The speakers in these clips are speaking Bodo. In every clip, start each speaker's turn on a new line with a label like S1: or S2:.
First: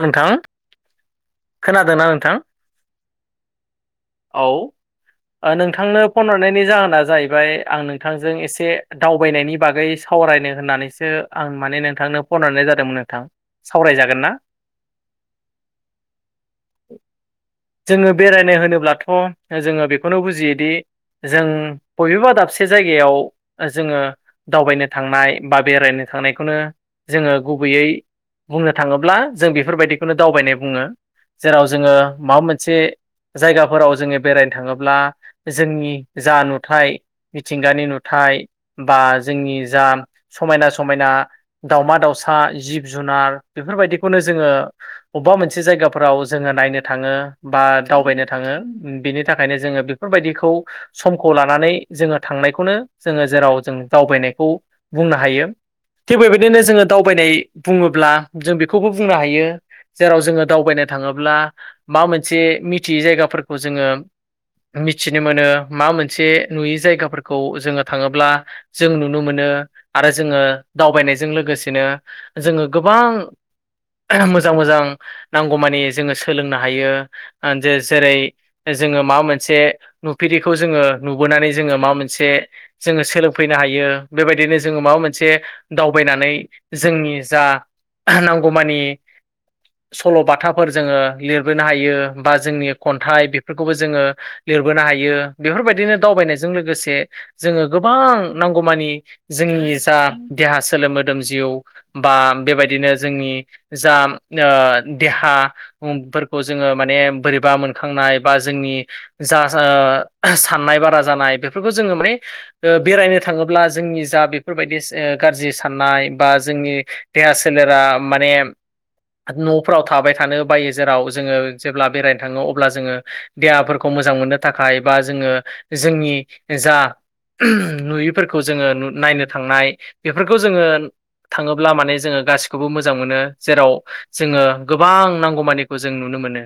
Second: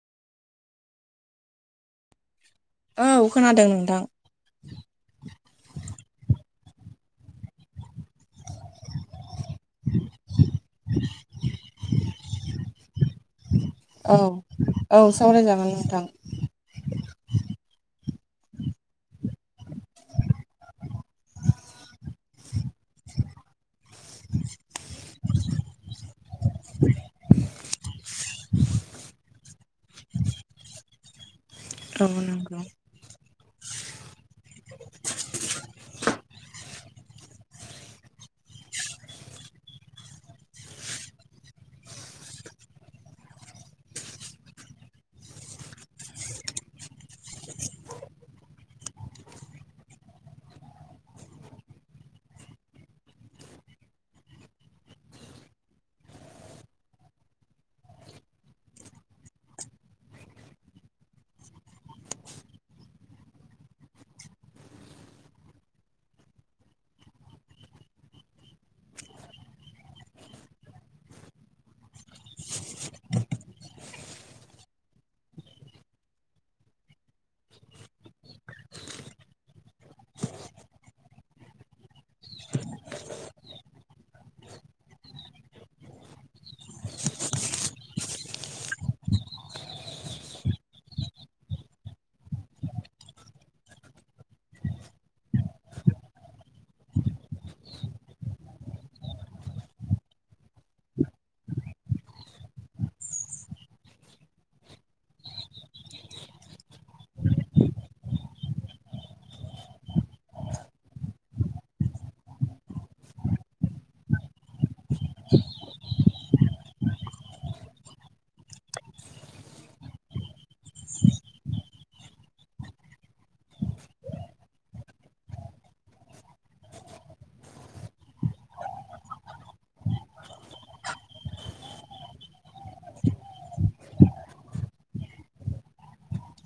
S1: नोंथां? खोनादोंना नोंथां?
S2: औ खोनादों नोंथां।
S1: औ। नोंथांनो फन हरनायनि जाहोना जाहैबाय आं नोंथांजों एसे दावबायनायनि बागै सावरायनो होननानैसो आं माने नोंथांनो फन हरनाय जादोंमोन नोंथां। सावरायजागोन
S2: औ
S1: ना?
S2: औ सावरायजागोन नोंथां।
S1: जोङो बेरायनो होनोब्लाथ' जोङो बेखौनो बुजियोदि जों बबेबा दाबसे जायगायाव जोङो दावबायनो थांनाय बा बेरायनो थांनायखौनो जोङो गुबैयै बुंनो थाङोब्ला जों बेफोरबायदिखौनो दावबायनाय बुङो जेराव जोङो
S2: औ
S1: माबा
S2: नंगौ।
S1: मोनसे जायगाफोराव जोङो बेरायनो थाङोब्ला जोंनि जा नुथाय मिथिंगानि नुथाय बा जोंनि जा समायना समायना दाउमा दाउसा जिब जुनार बेफोरबायदिखौनो जोङो अबेबा मोनसे जायगा फोराव जोङो नायनो थाङो बा दावबायनो थाङो बिनि थाखायनो जोङो बेफोरबायदिखौ समखौ लानानै जोङो थांनायखौनो जोङो जेराव जों दावबायनायखौ बुंनो हायो। थिग बेबायदिनो जोङो दावबायनाय बुङोब्ला जों बेखौबो बुंनो हायो। जेराव जोङो दावबायनो थाङोब्ला माबा मोनसे मिथियै जायगाफोरखौ जोङो। मिथिनो मोनो मा मोनसे नुयि जायगाफोरखौ जोङो थाङोब्ला जों नुनो मोनो आरो जोङो दावबायनायजों लोगोसेनो जोङो गोबां मोजां मोजां नांगौ मानि जोङो सोलोंनो हायो ओ जेरै जोङो माबा मोनसे नुफेरिखौ जोङो नुबोनानै जोङो माबा मोनसे जोङो सोलोंफैनो हायो बेबायदिनो जोङो माबा मोनसे दावबायनानै जोंनि जा नांगौमानि सल'बाथा खोथाफोर जोङो लिरबोनो हायो बा जोंनि खन्थाइ बेफोरखौबो जोङो लिरबोनो हायो बेफोरबायदिनो दावबायनायजों लोगोसे जोङो गोबां नांगौमानि जोंनि जा देहा सोले मोदोम जिउ बा बेबायदिनो जोंनि जा ओ देहा फोरखौ जोङो माने बोरैबा मोनखांनाय बा जोंनि जा-जा साननाय बारा जानाय बेफोरखौ जोङो माने ओ बेरायनो थाङोब्ला जोंनि जा बेफोरबायदि गाज्रि साननाय बा जोंनि देहा सोलेरा माने न' फोराव थाबाय थानो बायो जेराव जोङो जेब्ला बेरायनो थाङो अब्ला जोङो देहाफोरखौ मोजां मोनो। थाखाय बा जोङो जोंनि जा [unintelligible] नुयिफोरखौ जोङो नायनो थांनाय बेफोरखौ जोङो थाङोब्ला माने जोङो गासिखौबो मोजां मोनो जेराव जोङो गोबां नांगौमानिखौ जों नुनो मोनो।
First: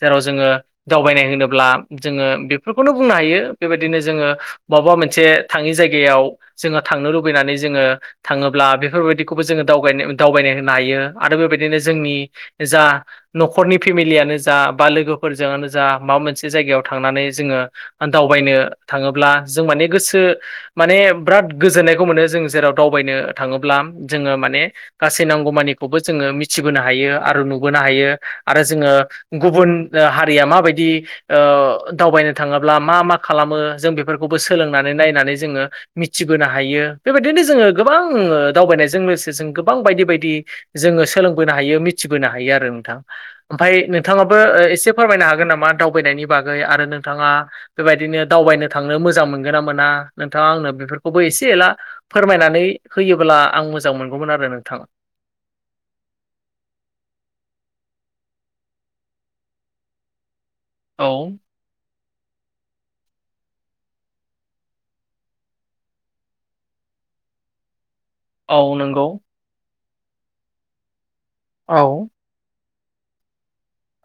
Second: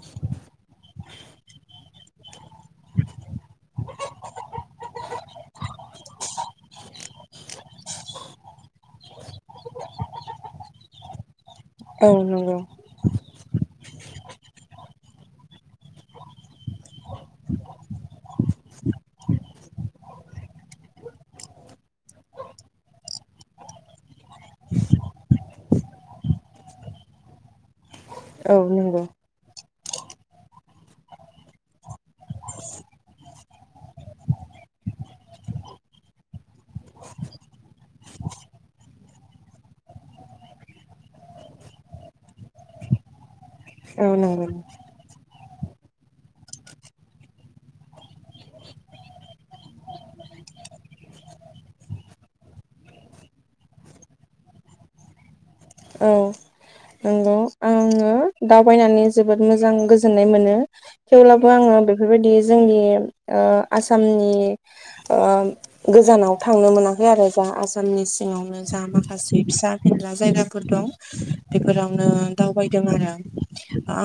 S1: जेराव जोङो दावबायनाय होनोब्ला जोङो बेफोरखौनो बुंनो हायो बेबायदिनो जोङो बहाबा मोनसे थाङि जायगायाव जोङो थांनो लुबैनानै जोङो थाङोब्ला बेफोरबायदिखौबो जोङो दावगाय दावबायनाय होननो हायो आरो बेबायदिनो
S2: औ
S1: जोंनि
S2: नंगौ
S1: दा न'खरनि फेमिलियानो जा बा लोगोफोरजोंआनो जा माबा मोनसे जायगायाव थांनानै जोङो दावबायनो थाङोब्ला जों माने गोसो माने बिराद गोजोननायखौ मोनो जों जेराव दावबायनो थाङोब्ला जोङो माने गासै नांगौमानिखौबो जोङो मिथिबोनो हायो आरो नुबोनो हायो
S2: औ
S1: आरो जोङो
S2: नंगौ
S1: गुबुन हारिया माबायदि ओ दावबायनो थाङोब्ला मा मा खालामो जों बेफोरखौबो सोलोंनानै नायनानै जोङो मिथिबोनो हायो बेबायदिनो जोङो गोबां दावबायनायजों लोगोसे जों गोबां बायदि बायदि जोङो सोलोंबोनो हायो मिथिबोनो हायो आरो नोंथां ओमफाय
S2: औ
S1: नोंथाङाबो
S2: नंगौ
S1: ओ एसे फोरमायनो हागोन नामा दावबायनायनि बागै आरो नोंथाङा बेबायदिनो दावबायनो थांनो मोजां मोनगोन ना मोना नोंथाङा आंनो बेफोरखौबो एसे एला फोरमायनानै होयोबोला आं मोजां मोनगौमोन आरो नोंथां।
S2: औ नोंगौ आंङो दावबायनानै जोबोद मोजां गोजोननाय मोनो
S1: औ
S2: थेवब्लाबो आङो बे बेफोरबायदि जोंनि ओ आसामनि ओ गोजानाव थांनो मोनाखै आरो जा [unintelligible] फोरनि
S1: औ
S2: सिङावनो जा
S1: नंगौ
S2: माखासे फिसा फिनला जायगाफोर दं
S1: औ
S2: बेफोरावनो दावबायदों आरो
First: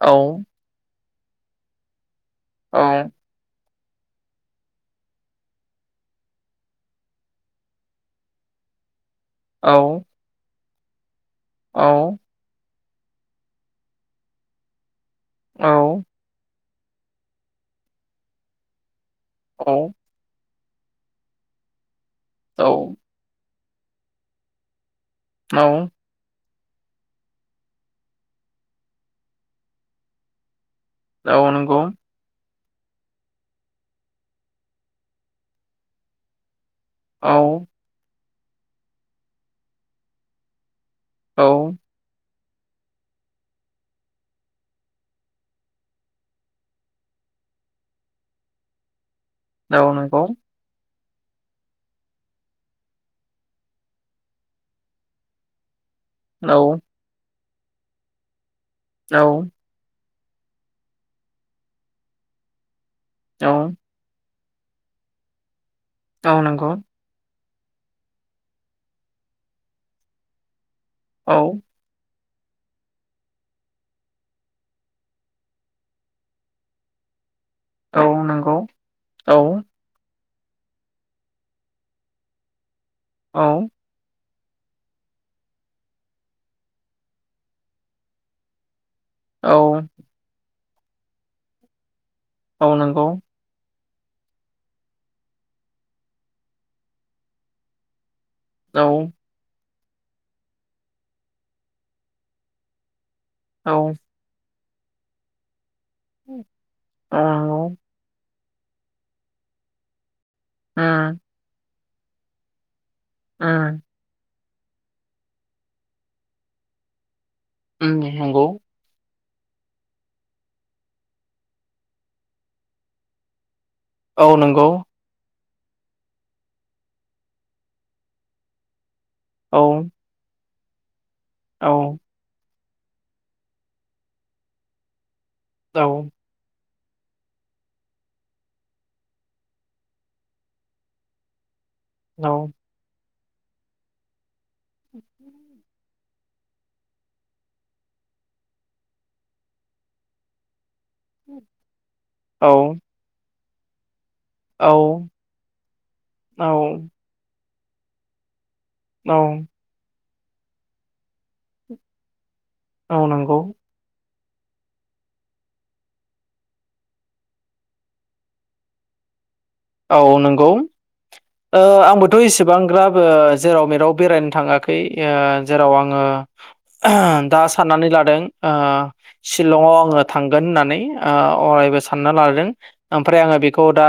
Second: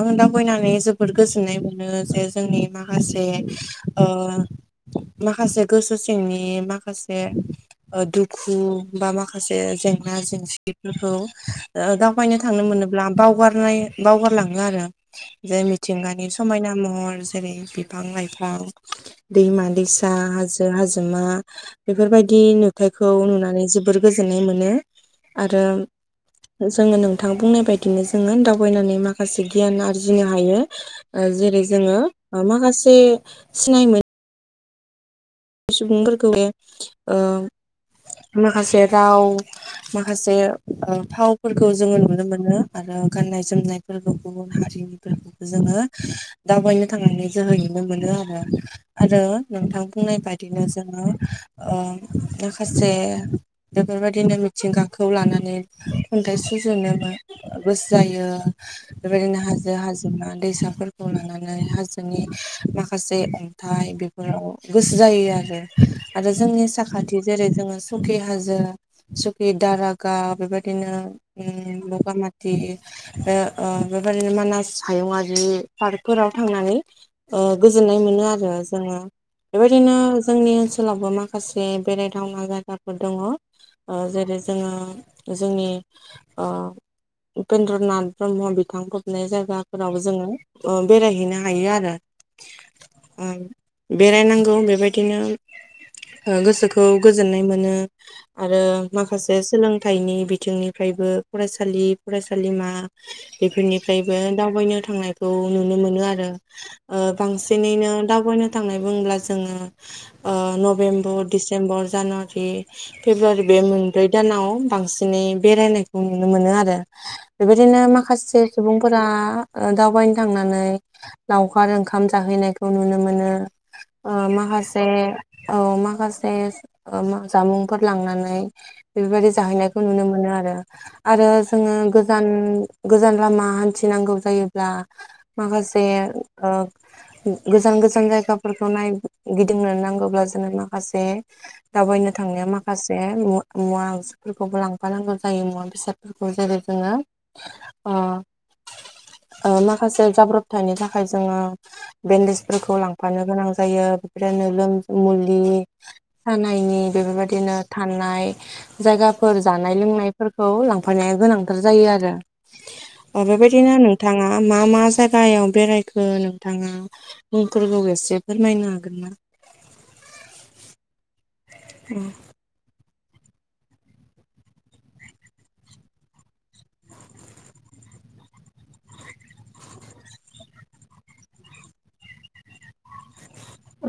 S1: औ
S2: दावबायनानै जोबोद गोजोननाय मोनो जे जोंनि
S1: औ
S2: माखासे ओ माखासे गोसो सिंनि माखासे ओ दुखु बा माखासे
S1: औ
S2: जेंना जेंसिफोरखौ
S1: औ
S2: दावबायनो [unintelligible] थांनो मोनोब्ला बावगारनाय बावगारलाङो आरो जे मिथिंगानि समायना महर जेरै बिफां लाइफां दैमा
S1: औ
S2: दैसा फि हाजो हाजोमा बेफोरबायदि नुथाइखौ नुनानै जोबोर गोजोननाय मोनो आरो
S1: औ
S2: जोङो नोंथां बुंनाय बायदिनो जोङो थायनानै माखासे गियान आरजिनो हायो
S1: औ
S2: जेरै
S1: नंगौ
S2: जोङो माखासे सिनाय मोन सुबुंफोरखौ बे
S1: औ
S2: माखासे राव माखासे
S1: औ
S2: फावफोरखौ जोङो नुनो मोनो आरो गाननाय जोमनायफोरखौ गुबुन हारिनिफोरखौबो जोङो दावबायनो थांनानै जोहै नुनो मोनो आरो आरो नोंथां
S1: औ
S2: बुंनाय
S1: नंगौ
S2: बायदि बिदिनो जोङो माखासे बेफोरबायदिनो मिथिंगाखौ लानानै खन्थाइ
S1: औ
S2: सुजुनोबो गोसो जायो
S1: औ
S2: बेबायदिनो हा हाजो हाजोमा दैसाफोरखौ लानानै हाजोनि माखासे
S1: औ
S2: अन्थाइ [unintelligible] गोसो जायो आरो आरो
S1: औ
S2: जोंनि
S1: नंगौ
S2: साखा खाथि जेरै जोङो सुखि हाजो सुखि दारागाव बेबायदिनो
S1: औ
S2: उम बगामा [unintelligible] ओ ओ बेबायदिनो ओ मानास हायुंआरि पार्कफोराव थांनानै ओ गोजोननाय
S1: औ
S2: मोनो आरो
S1: नंगौ
S2: जोङो
S1: औ
S2: बेबायदिनो जोंनि ओनसोलावबो माखासे बेरायथावना जायगाफोर दङ।
S1: औ
S2: ओ जेरै जोङो जोंनि ओ उपेन्द्र नाथ ब्रह्म बिथांखौ नाय
S1: औ
S2: जायगाफोराव जोङो बेरायहैनो हायो आरो
S1: औ नंगौ
S2: बेरायनांगौ बेबायदिनो गोसोखौ गोजोननाय मोनो आरो
S1: औ
S2: माखासे सोलोंथाइनि बिथिंनिफ्रायबो फरायसालि फरायसालिमा
S1: औ
S2: बेफोरनिफ्राय दावबायनो थांनायखौ नुनो मोनो आरो
S1: औ नंगौ
S2: बांसिनैनो दावबायनो थांनाय बुङोब्ला जोङो नभेम्बर
S1: उम
S2: डिसेम्बर जानुवारि फेब्रुवारि बे
S1: उम
S2: मोनब्रै दानाव बांसिनै बेरायनायखौ नुनो मोनो आरो बेबायदिनो
S1: उम
S2: माखासे
S1: नंगौ
S2: सुबुं फोर दावबायनो थांनानै लावखार ओंखाम जाहैनायखौ नुनो मोनो ओ
S1: औ
S2: महा
S1: नंगौ
S2: मासे औ माखासे जामुंफोर लांनानै बेफोरबायदि
S1: औ
S2: जाहैनायखौ नुनो मोनो आरो
S1: औ
S2: जोङो ज गोजान लामा हान्थिनांगौ जायोब्ला माखासे ओ गोजान गोजान जायगाफोरखौ नाय गिदिंनो नांगौब्ला जोंनो माखासे दावबायनो
S1: औ
S2: थांनायाव माखासे मुवा फोरखौबो लांफानांगौ जायो मुवा बेसाद जेरै जोङो माखासे जाब्रब फिथाइनो थाखाय जोङो
S1: औ
S2: बेन्देजफोरखौ लांफानो गोनां जायो बिदिनो
S1: औ
S2: लोम मुलि सानायनि बेफोरबायदिनो थानाय
S1: औ
S2: जायगाफोर जानाय लोंनायफोरखौ लांफानाया गोनांथार जायो आरो
S1: औ नंगौ
S2: बेबायदिनो नों नोंथाङा मा मा जायगायाव बेरायखो नोंथाङा मुंफोरखौ एसे फोरमायनो आरो [unintelligible]
S1: औ नंगौ आंबोथ' एसेबांग्राब जेराव मेराव बेरायनो थाङाखै जेराव आङो दा साननानै लादों शिलंआव आङो थांगोन होननानै अरायबो सानना लादों ओमफ्राय आङो बे खौ दा
S2: औ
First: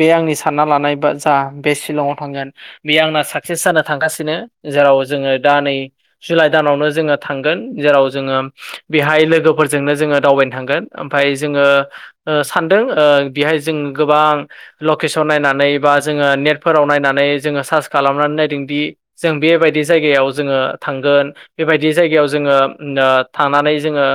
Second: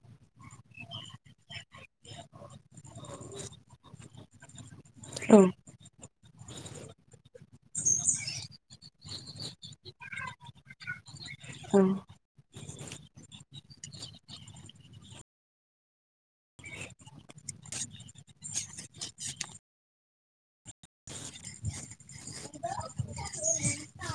S1: बे आंनि सानना लानाय बाजा बे शिलंआव थांगोन बे आंना साक्सेस जानो थांगासिनो जेराव जोङो
S2: औ
S1: दा नै जुलाइ दानावनो जोङो थांगोन जेराव जोङो बेहाय लोगोफोरजोंनो जोङो दावबायनो थांगोन ओमफाय जोङो ओ सानदों ओ बिहाय जों गोबां लकेसन नायनानै बा जोङो नेट फोराव नायनानै जोङो सार्स खालामनानै नायदोंदि जों बेबायदि जायगायाव जोङो थांगोन बेबायदि जायगायाव जोङो ओ थानानै जोङो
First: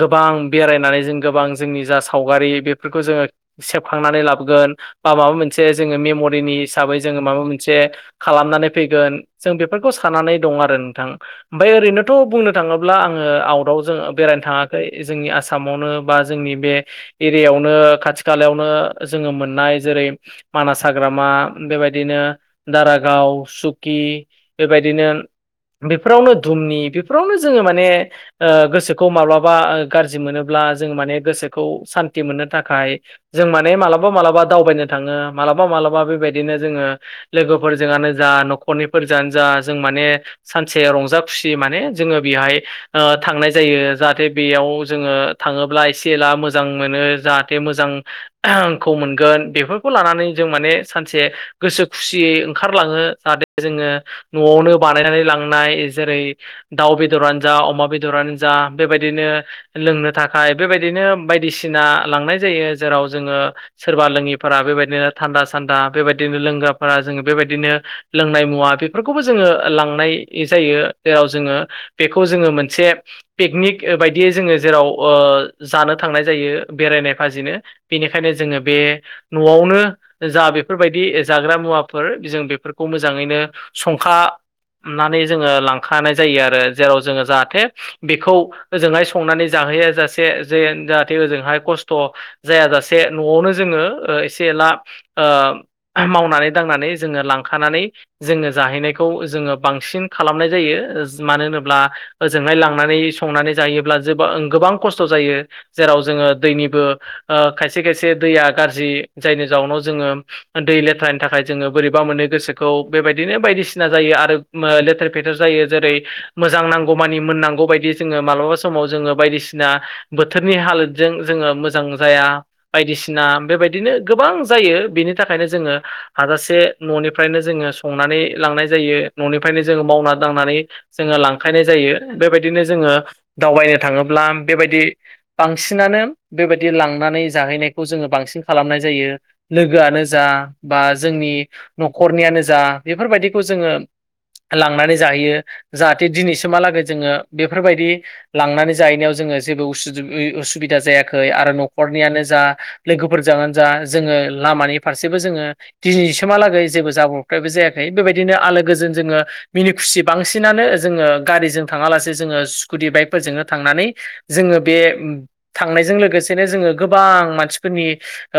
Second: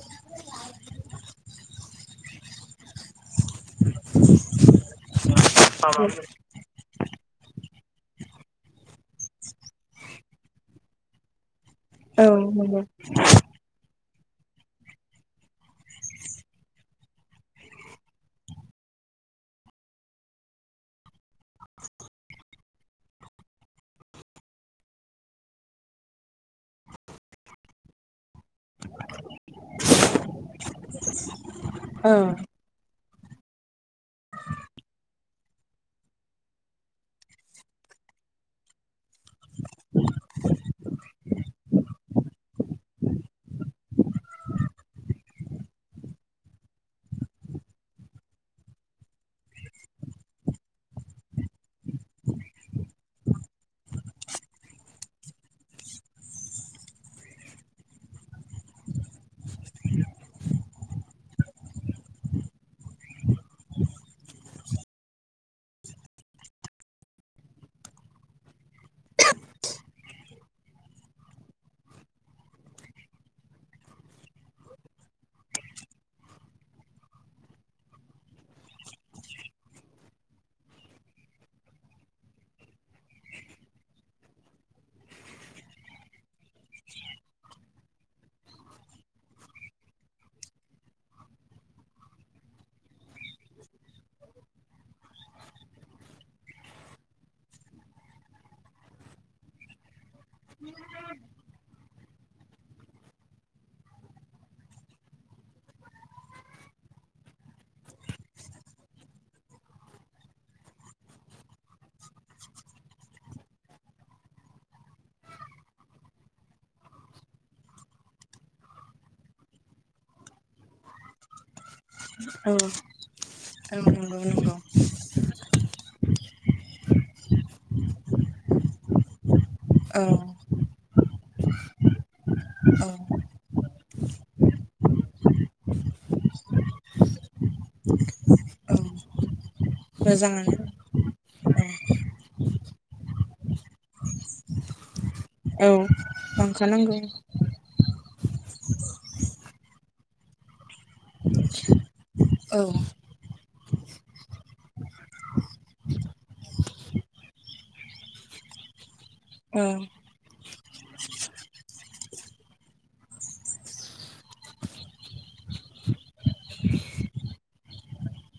S1: गोबां बेरायनानै जों गोबां जोंनि जा सावगारि बेफोरखौ जोङो सेबखांनानै लाबोगोन बा माबा मोनसे जोङो मेमरिनि हिसाबै जोङो माबा मोनसे खालामनानै फैगोन जों बेफोरखौ साननानै दङ आरो नोंथां ओमफफ्राय ओरैनोथ'
S2: औ
S1: बुंनो
S2: नंगौ
S1: थाङोब्ला आङो आउटाव जोङो बेरायनो थाङा जोंनि आसामावनो बा जोंनि बे एरियायावनो खाथि खालायावनो जोङो मोननाय जेरै मानास हाग्रामा बेबायदिनो दारागाव सुकि बेबायदिनो बेफोरावनो धुमनि बेफोरावनो जोङो माने गोसोखौ माब्लाबा गाज्रि मोनोब्ला जों माने गोसोखौ सान्थि मोननो थाखाय जों माने मालाबा मालाबा दावबायनो थाङो मालाबा मालाबा बेबायदि बिदिनो जोङो लोगोफोरजोंआनो जा नखर खरैफोरजानो जा जों माने सानसे रंजा खुसि माने जोङो बेहाय थांनाय जायो जाहाथे बेयाव जोङो थाङोब्ला एसे एला मोजां मोनो जाहाथे मोजां खौ मोनगोन बेफोरखौ लानानै जों माने सानसे से गोसो खुसियै ओंखारलाङो जाहाथे जोङो न'आवनो बानायनानै लांनाय जेरै दाउ बेदरानो जा अमा बेदरानो जा बेबायदिनो लोंनो थाखाय बेबायदिनो बायदिसिना लांनाय जायो जेराव जोङो सोरबा लोङिफोरा बेबायदिनो थान्दा सान्दा बेबायदिनो लोंग्राफोरा जोङो बेबायदिनो लोंनाय मुवा बेफोरखौबो जोङो लांनाय जायो जेराव जोङो बेखौ जोङो मोनसे पिकनिक बायदियै जोङो जेराव ओ जानो थांनाय जायो बेरायनाय फाजिनो बेनिखायनो जोङो बे न'आवनो जा बे बेफोरबायदि जाग्रा मुवाफोर जों बेफोरखौ मोजाङैनो संखा नानै जोङो लांखानाय जायो आरो जेराव जोङो जाहाथे बेखौ ओजोंहाय संनानै जाहैया जासे जे जाहाथे ओजोंहाय खस्थ' जायाजासे न'आवनो जोङो ओ एसे एनला ओ मावनानै दांनानै जोङो लांखानानै जोङो जाहैनायखौ जोङो बांसिन खालामनाय जायो ओज मानो होनोब्ला ओजोंहाय लांनानै संनानै जायोब्ला जोबां गोबां खस्थ' जायो जेराव जोङो दैनिबो ओ खायसे खायसे दैया गाज्रि जायनि जाउनाव जोङो दै लेथ्रानि थाखाय जोङो बोरैबा मोनो गोसोखौ बेबायदिनो बायदिसिना जायो आरो ओ लेथेर फेथेर जायो जेरै मोजां नांगौ मानि मोननांगौ बायदि जोङो मालाबा समाव जोङो बायदिसिना बोथोरनि हालोदजों जोङो मोज- जां जाया बायदिसिना बेबायदिनो गोबां
S2: नंगौ
S1: जायो बिनि थाखायनो जोङो हाजासे न'निफ्रायनो जोङो संनानै लांनाय जायो न'निफ्रायनो जोङो
S2: औ
S1: मावना दांनानै जोङो लांखायनाय जायो बेबायदिनो जोङो दावबायनो थाङोब्ला बेबायदि बांसिनानो बेबायदि लांनानै जाहैनायखौ जोङो बांसिन खालामनाय
S2: औ
S1: जायो लोगोआ जा
S2: मोजाङानो
S1: बा जोंनि न'खरनियानो जा बेफोरबायदिखौ जोङो लांनानै जाहैयो
S2: औ
S1: जाहाथे दिनैसिमहालागै
S2: लांखानांगौ
S1: जोङो बेफोरबायदि लांनानै जाहैनायाव जोङो जेबो उसुजुबइ उसुबिदा जायाखै आरो नख खरनियानो जा
S2: औ
S1: लोगोफोरजोंआनो जा जोङो लामानि फारसेबो जोङो दिनैसिमहालागै जेबो जाब्रबथायबो जायाखै बेबायदिनो आलो गोजोन जोङो
S2: औ
S1: मिनि खुसि बांसिनानो जोङो गारिजों थाङालासे जोङो स्कुटि बाइकफोरजोंनो थांनानै जोङो बे थांनायजों लोगोसेनो जोङो गोबां मानसिफोरनि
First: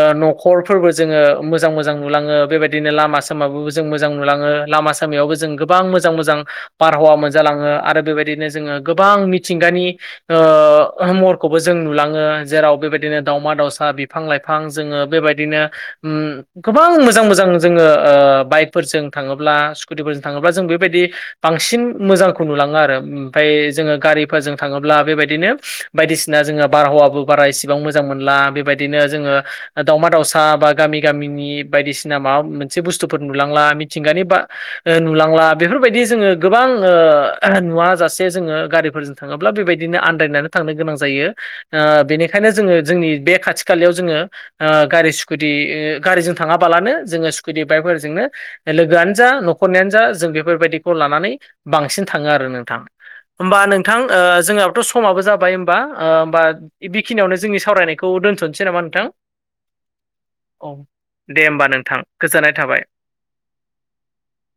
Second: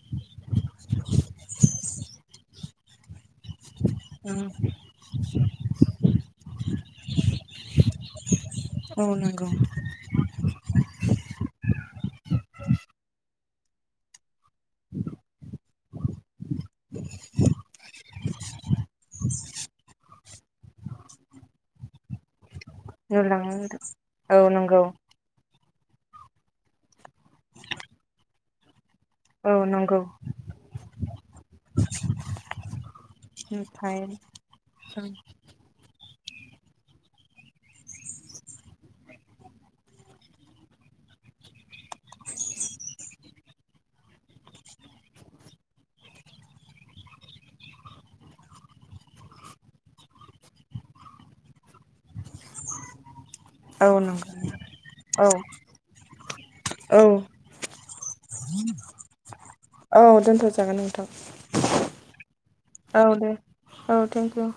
S1: ओ न'खरफोरबो जोङो मोजां मोजां नुलाङो बेबायदिनो लामा सामाबो जों मोजां
S2: औ
S1: नुलाङो लामा सामायावबो जों गोबां मोजां मोजां बारहावा मोनजालाङो आरो बेबायदिनो जोङो
S2: औ
S1: गोबां
S2: नंगौ
S1: मिथिंगानि ओ महरखौबो जों नुलाङो जेराव बेबायदिनो दावमा दावसा बिफां लाइफां जोङो बेबायदिनो उम गोबां मोजां मोजां जोङो ओ बाइकफोरजों थाङोब्ला स्कुटिफोरजों थाङोब्ला जों बेबायदि बांसिन मोजांखौ नुलाङो आरो
S2: औ
S1: ओमफाय
S2: लाङो
S1: जोङो
S2: औ
S1: गारिफोरजों
S2: नंगौ
S1: थाङोब्ला बेबायदिनो बायदिसिना जोङो बारहावाबो बारा इसेबां मोजां मोनला बेबायदिनो जोङो
S2: औ
S1: ओ
S2: नंगौ
S1: दावमा दाउसा बा गामि गामिनि बायदिसिना माबा मोनसे बुस्थुफोर नुलांला मिथिंगानि
S2: ओमफ्राय
S1: बा नुलांला बेफोरबायदि जोङो गोबां ओ नुव जासे जोङो गारिफोरजों थाङोब्ला बेबायदिनो आन्दायनानै थांनो गोनां जायो ओ बेनिखायनो जोङो जोंनि बे खाथि खालायाव जोङो ओ गारि सुकुटि दि गारिजों थाङाबालानो जोङो स्कुति बाइकफोरजोंनो लोगोआनो जा न'खरनियानो जा जों बेफोरबायदिखौ लानानै बांसिन थाङो आरो नोंथां होमबा
S2: औ
S1: नोंथां ओ
S2: नंगौ
S1: जोंहाबोथ' समाबो
S2: औ
S1: जाबाय बा होमबा
S2: औ
S1: बेखिनियावनो जोंनि सावरायनायखौ दोनथ'नोसै नामा नोंथां
S2: औ दोनथ'
S1: औ
S2: जागोन नोंथां
S1: दे होमबा नोंथां गोजोननाय थाबाय।
S2: औ दे औ थेंकिउ